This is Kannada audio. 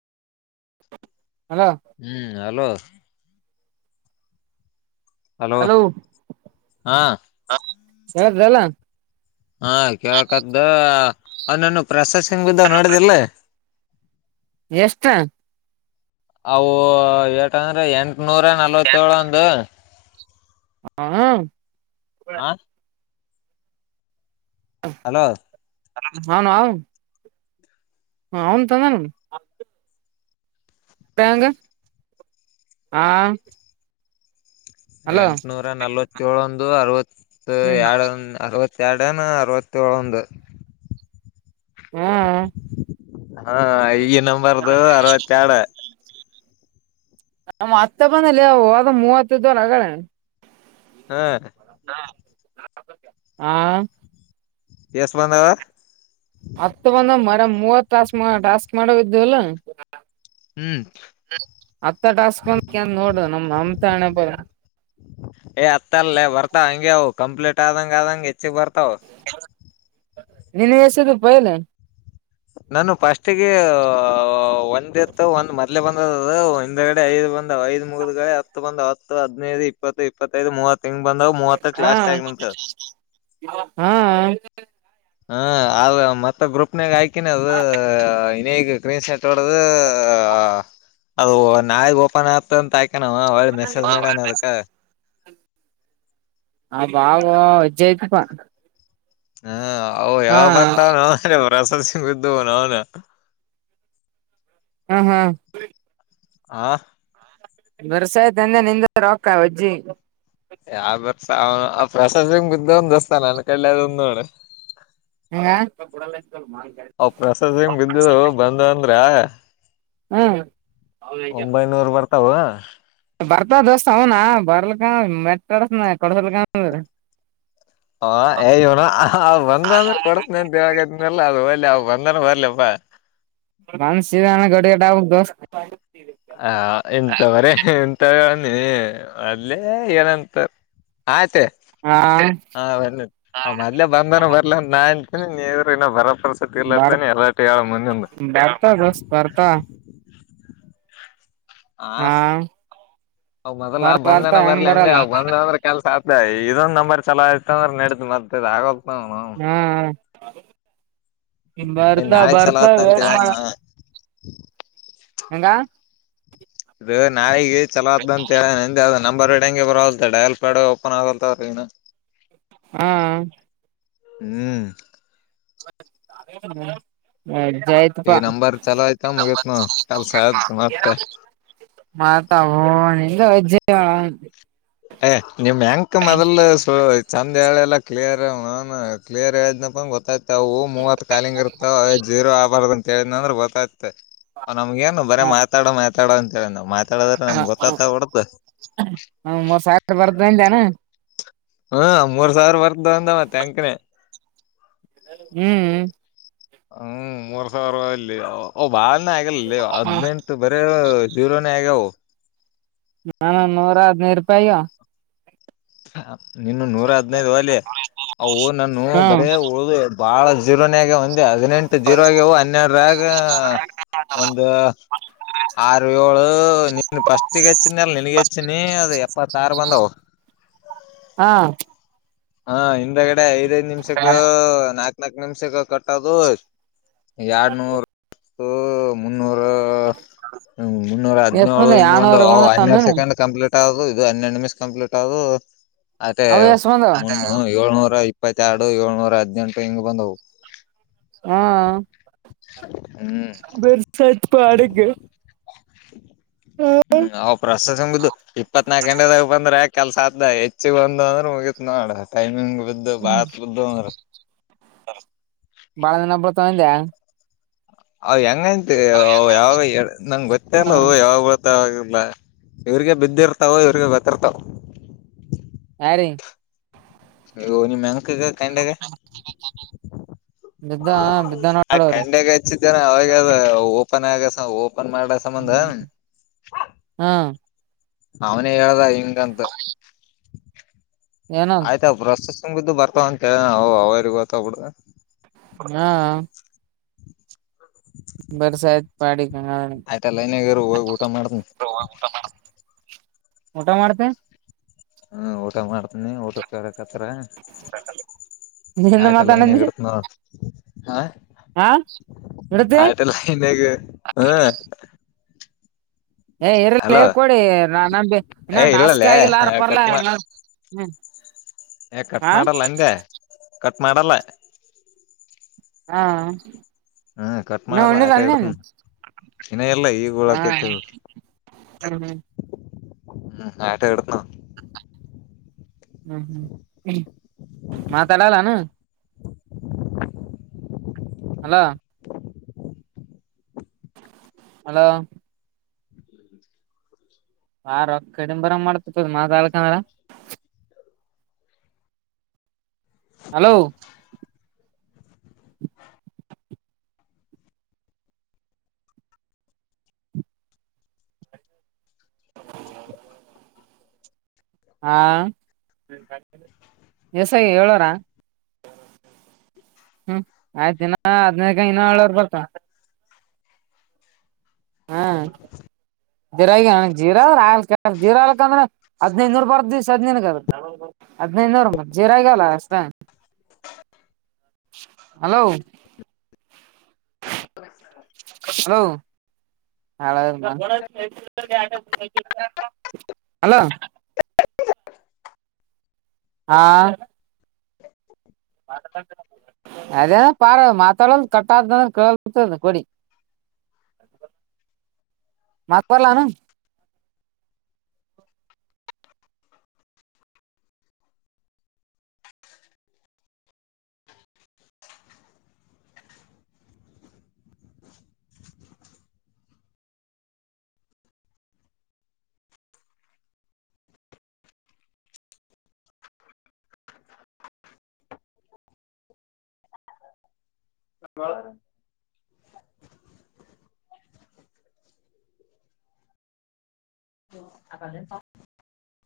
ಹಲೋ ಹ್ಮ್ ಹಲೋ. ಹಲೋ ಹಾ. ಸರ್ದಲ್ಲ. ಹಾ ಕೇಳಕದ್ದ ಅವ್ ನಾನ ಪ್ರಸಾದ್ ಸಿಂಗ್ ಬಿದ್ದ್ ನೋಡಿದಿಲ್ಲ. ಎಷ್ಟ ಅವು ಏಟಂದ್ರೆ ಎಂಟನೂರ ನಲ್ವತ್ ಏಳ್ ಒಂದು. ಹ ಹ್ಮ್ ಆ ಹಲೋ ಹಲ್ ನಾನಾ ಹ ಅವ್ನ್ ತನನ. ಬ್ಯಾಂಗ ಹ ಹಲೋ ಎಂಟನೂರ ನಲ್ವತ್ಯೋಳೊಂದು ಅರವತ್ ಹ್ಮ್ ಎಡ್ ಅರ್ವತ್ ಎರ್ಡೆನ ಅರವತ್ಯೊಳೊಂದು. ಹ್ಮ್ ಹಾ ಈ ನಂಬರ್ದ ಅರವತ್ತೆರ್ಡ್. ನಮ್ ಅತ್ತೆ ಬಂದೆಲೇವ್ ಅದ್ ಮೂವತ್ತಿದೊರ್ ಅಗರೆ. ಹ ಹಾ ಎಷ್ಟು ಬಂದಾವ ಹತ್ ಬಂದ ಮರ ಮೂವತ್ ತಸ್ ಸ್ಕ್ ಮಾಡವಿದ್ಲ್ಲ ಹ್ಮ್ ಅತ್ತ ಟಾಸ್ಕ್ ಬಂದಕ ನೋಡು ನಮ್ ನಮ ತ ಹಣೆ ಬರ ಏ್ ಅತ್ತ ಅಲ್ಲೇ ಬರ್ತಾವ ಹಂಗಗೆ ಅವು ಕಂಪ್ಲೀಟ್ ಆದಂಗ ಆದಂಗಗೆ ಹೆಚ್ಚಗ್ ಬರ್ತಾವ ನೀನು ಎಸಿದಪ್ಪಯಲ್ಲ ನಾನು ಫಸ್ಟ್ಿಗೆ ಒಂದ್ ಎತ್ತು ಒಂದ್ ಮೊದ್ಲೆ ಬಂದ ಒ್ಗಡೆ ಐದು ಬಂದ್ ಐದು ಮುಗಿದಗಡೆ ಹತ್ತು ಬಂದ ಹತ್ತು ಹದ್ಿನೈದು ಇಪ್ಪತ್ತು ಇಪ್ಪತ್ತೈದು ಮೂವತ್ತು ಹಾ ಹಾ ಹ ಆದ ಮತ್ತ ಗ್ರೂಪ್ನಾಗ ಆಾಕಿನ ಅದು ಇಗ ಗ್ರೀನ್ ಶರ್ಟ್ ಹೊಡದು ಅದು ನಾಯ ಓಪನ್ ಆಗ್ತಂತ ಹಾಕ ಅವಳೆ ಮೆಸೇಜ್ ಮಾಡಿಾನ ಅದಕ್ಕೆ ಆ ಬಾಾವ ಅಜ್ಜೆಯ್ತಪಾ ಹಾ ಅ ಯಾವ ಬರ್ತಾವ ನ ರಸ ್ದ ನ ಅವನ ಹ್ಮ ಹಾ ಆ ಬರ್ಸಾಯ್ತ ಅಂದೆ ನಿಂದ ರೊಕ್ಕ ಅಜ್ಜಿ ಯ ಬರ್ಸ ಪ್ರಸಾಸಂಗ ಬಿದ್ದ ಒಂದಸ್ತ ನನ್ನ ಕದು ಒಂದು ನೋಡ ಹಂಗ ಅ ಪ್ರಸಾದ್ ಸಿಂಗ್ ಬಿದ್ದರು ಬಂದ ಅಂದ್ರ ಹ್ಮ್ ಅವಲ್ಲ ಹವಾ ಬರ್ತ ದೋಸ್ತ್ ಅವನ ಬರ್ಲಕ ಮೆಟ್ಟಡಸನ ಕೊಡಸಲ್ಕ ಹ ಯವನ ಅವ ಬಂದಂದ್ರೆ ಕೊಡತನ ಅಂತವಾಗದನಲ್ಲ ಅದು ಹಲಿ ಅವ ಬಂದನ ಬರ್ಲಿಪ್ಪಾ ಮನ್ಸಾನ ಗಡಿಗಡೆ ಆಗುದುು ಹ ಎಂತವ್ರ ಎಂತ ನೀ ಅದಲೆ ಏನಂತಾರ ಆಯ್ತ ಹಾ ಹ ಬನ್ನ ಆ ಮದ್ಬಂದನ ಬರ್ಲ ಒಂದ ನಾಂತೀನಿ ನೀರುನ್ನ ಬರ ಅ ಸತಿ ಬರ್ ಇಲ್ಲಾತನೇ ಎಲ್ಲಟ ಆಳ ಮನ್ನಂದು ಬರ್ತಾ ದೋಸ್ತ್ ಬರ್ತಾ ಹಾ ಹ ಮೊದಲ ಬರ್ ಆ ಬರ್ತಾ ಬಂದನ ಹೆಂಗ್ ಬರ್ಲಿ ಅಂದೆ ಬರಲ್ಲ ಅವ ಬಂದ ಅಂದ್ರೆ ಕೆಲ್ಸ ಆಗ್ತ ಇದೊ ನಂಬ ಚಲ ಆಯ್ತ ಅಂದ್ರೆ ನಡ್ದ್ ಮರ್ತದ ಆಗ ಹಾ ಹ ಇನ್ ಭಾರತ ನಾಳೆ ಚಲೋ ಭರ್ತ ಆತ್ತ ಅಂತ ಹೇಳನ ಅವ ಹೆಂಗ ನಾಗೆ ಚಲೋ ಅಂತ ಹೇಳ ನಂತ್ದ ನಂಬರ್ ಇಡಂಗಗೆ ಬರಲ್ ಡಯಲ್ ಪ್ಯಾಡ್ ಓಪನ್ ಆಗಲ್ತ ಅವ್ರನು ಹಾ ಹ್ಮ್ ಹ ಹ್ಮ ಜಯತ್ಪ್ಪ ಈ ನಂಬರ್ ಚಲೋ ಆಯ್ತ ಮುಗತ್ ನೋ ಕೆಲ್ಸ ಆಯ್ತ್ ಮತ್ತೆ ಮಾತ ಹ ನಿಜ ಏ ನಿಮ್ ಯಂಕ್ ಮೊದಲು ಚಂದ ಹೇಳಳೆಲ್ಲ ಲ್ಲ ಕ್ಲಿಯರ್ ಕ್ಲಿಯರ್ ಆ್ನಪ್ಪ ಗೊತ್ತಾಯ್ ಇತವು ಮೂವತ್ ಕಾಲಿಂಗ ಇರ್ವ ಜೀರೋ ಆಗ್ಬಾರ್ದ ಅಂತೇಳಿದ ಅಂದ್ರ ಗೊತ್ತಾಯತ ಅವ್ ನಮ್ಗ ಏನು ಬರೇ ಮಾತಾಡೋ ಮಾತಾಡೋ ಅಂತೇಳ ನಾವ್ ಮಾತಾಡದ್ರೆ ನಮ್ಗ್ ಗೊತ್ತತ ಹೊಡ್ದು ಸಾಕ ಬರ್ದಿಂದನ ಹ್ಮ ಮೂರ್ ಸಾವಿರ ಬರ್ದ ಅಂದ ಮತ್ತ ಅಕನೇ ಹ್ಮ್ ಹ್ಮ ಮೂರ್ ಸಾವಿರ ಅಲ್ಲಿ ಅವ ಓ ಭಾಳನೇ ಆಗ್ಯಲ್ಲಲ್ಲಿ ಹದ್ನೆಂಟು ಬರಿ ಜೀರೋನೇ ಆಗ್ಯವು ನಾನು ನೂರ ಹದ್ನೃರು ರೂಪಾಯ ನಿನು ನೂರ ಹದ್ನೈದು ಅಲಿ ಅವು ನಾನ ಹ್ಮ್ ಬರೇ ಉಳ್ದ ಬಹಳ ಜೀರೋನಾಗೆ ಹದಿನೆಂಟು ಜೀರೋ ಆಗವು ಹನ್ನೆರಡಗ ಒಂದು ಆರು ಏಳು ನೀನ್ ಫಸ್ಟ್ಗ ಹೆಚ್ಚಿನಿ ಅಲ್ಲ ನಿನ್ಗ ಹೆಚ್ಚಿನಿ ಅದ ಎಪ್ಪತ್ತ ಆರು ಬಂದವ ಹಾ ಹಾ ಹಿಂದಗಡೆ ಐದೈದ್ ನಿಮಿಷಕ್ಕ ನಾಕ್ ನಾಕ್ ನಿಮಿಷಕ್ಕ ಕಟ್ಟದು ಎರಡ್ನೂರು ಮುನ್ನೂರ ಎಷ್ಟ ಹದಿನೇಳು ಬಂದ ಹಿಂಗ ಒಂದು ಎರಡ್ನೂರು ಬಂದ ಹನ್ನೆರಡು ಸೆಕೆಂಡ್ ಕಂಪ್ಲೀಟ್ ದು ಇದು ಹನ್ನೆರಡು ನಿಮಿಷ ಕಂಪ್ಲೀಟ್ ಆದು ಅವು ಎಷ್ಟು ಬಂದವ ಏಳ್ನೂರ ಇಪ್ಪತ್ತರಡು ಏಳ್ನೂರ ಹದ್ನೆಂಟು ಹಿಂಗ ಬಂದವು ಹಾ ಹ [unintelligible] [unintelligible] [inaudible] ಹ್ಮ್ ಅವ್ ಪ್ರಸ್ತ ಸಂಘದ ಇಪ್ಪತ್ ನಾಕ ಗಂಟೆದಾಗ ಬಂದರಾಯ್ತು ಕೆಲ್ಸ ಅ ಹೆಚ್ಚಿಗೆ ಬಂದ್ ಅಂದ್ರ ಮುಗಿತ್ ನೋಡ ಟೈಮಿಂಗ್ ಬಿದ್ದು ಬಾತ್ ಬಿದ್ದು ಅಂದ್ರ ಬಾಳ ದಿನ ಬರ್ತವಂದೆ ಅವ್ ಹೆಂಗಂತ ಯಾವಾಗ ನಂಗಗೆ ಹ ಗೊತ್ತಲ್ಲವು ಯಾವಾಗ್ ಬತ ಇಲ್ಲ ಇವ್ರಿಗೆ ಬಿದ್ದಿರ್ತಾವ ಇವ್ರಿಗೆ ಗೊತ್ತಿರ್ತಾವ ಯಾರಿಗೆ ಓ ನಿಮ್ಮ್ ಮೇನಕಾ ಗ ಕಾಂಡ್ಯಾಗ ಬಿದ್ದ ಬಿದ್ದ ಆ ನೋಡವ್ರಿ ಕಂಡಾಗ ಹಚ್ಚಿದ್ದೇನೆ ಅವಾಗದ ಓಪನ್ ಆಗಸ ಓ ಓಪನ್ ಮಾಡ ಸಂಬಂಧ ಹ ಹಾ ಅವನೇ ಹೇಳ್ದ ಹಿಂಗಂತ ಏನಂತ ಆಯ್ತ ಪ್ರೋಸ್ಸ್ ತುಂಬಿದ್ದು ಬರ್ತಾವ ಅಂತೇಳವು ಅವರಿಗೆಗ ಗೊತ್ತ ಬಿಡು ಹಾ ಬರ್ಸ ಆಯ್ತ್ ಪಾಡಿ ಆಯ್ತಲ್ಲ ಲೈನಿಗಿರು ಹೋಗಿ ಊಟ ಮಾಡ್ತನ ಊಟ ಮಾಡ್ತೆ ಹ್ಮ ಊಟ ಮಾಡ್ತೀನಿ ಊಟ ತ್ರ ನಿಂದ ಆಯ್ತಲ್ಲ ಲೈನ್ ಮಾತಾನಂದಿ ಹಗಡ ನೋಡ್ ಹ ಹಾ ಇಡತಿ ಆಯತ ಲೈನ್ಗೆ ಹಾ ಏ ಇರೇ ಅಲೋ ಕೊಡಿ ನಮ ಇನ್ನ ಏ ಟಾಸ್ಕ್ ಇಲ್ಲಲ್ಲೇ ಆಗಿಲ್ಲಾರ ಪರ್ಲಾ ಕಟ್ ಮಾ ಹ್ಮ್ ಏ ಕಟ್ ಮಾಡಲ್ಲ ಅಂದೆ ಕಟ್ ಮಾಡಲ್ಲ ಹಾ ಹ್ಮ್ ಕಟ್ ಇನ್ನು ಮಾಡಲ್ಲ ಉಣ್ಣಿಲ್ಲ ಆಟ ಅನ್ನ ಇಡ್ತನ್ ಇನ್ನ ಎಲ್ಲ ಈಗ ಹಾ ಉಳಕೈತಿ ಹ ಹ್ಮ್ ಆಯಟ ಇಡನ್ನಾ ಹ್ಮ್ ಹ್ಮ್ ಮಾತಡಲ್ಲಾನ [inaudible] ಹಲೋ ಹಲೋ ಆ ರೋಕ್ಕ ಕಡಿಮ ಬರಂಗ ಮಾಡ್ತತದ ಮಾತಾಡ್ಕಂತ [unintelligible] ಹಲೋ [inaudible] ಹಾ ಎಸ್ಐಗೆ ಹೇಳೋ ನಾ ಹ್ಮ್ ಆಯ್ತ ದಿನ ಹದ್ನೈದಕ ಹಳುರ್ ಬರ್ತ ಹಾ ಜೀರಾಗಿ ಜೀರ ಆ ಜೀರಾಕ್ಂದ್ರೆ ಹದ್ೈದುನೂರ್ ಬರ್ದ ದಿವ್ಸ ಹದ್ಿನನ್ಗ ಹದ್ಿನೈದನೂರ ಮತ್ ಜೀರಾಗಲ್ಲ ಅಷ್ಟ ಹಲೋ ಹಲೋ ಹಳ ಹಲೋ ಹಾ ಅದೇನ ಪಾರ ಮಾತಾಡದು ಕಟ್ಟಾದ ಕೇಳ ಕೊಡಿ ಮಾತವಾರಲ್ಲಾನ ಹ ಹಕಾಲೆ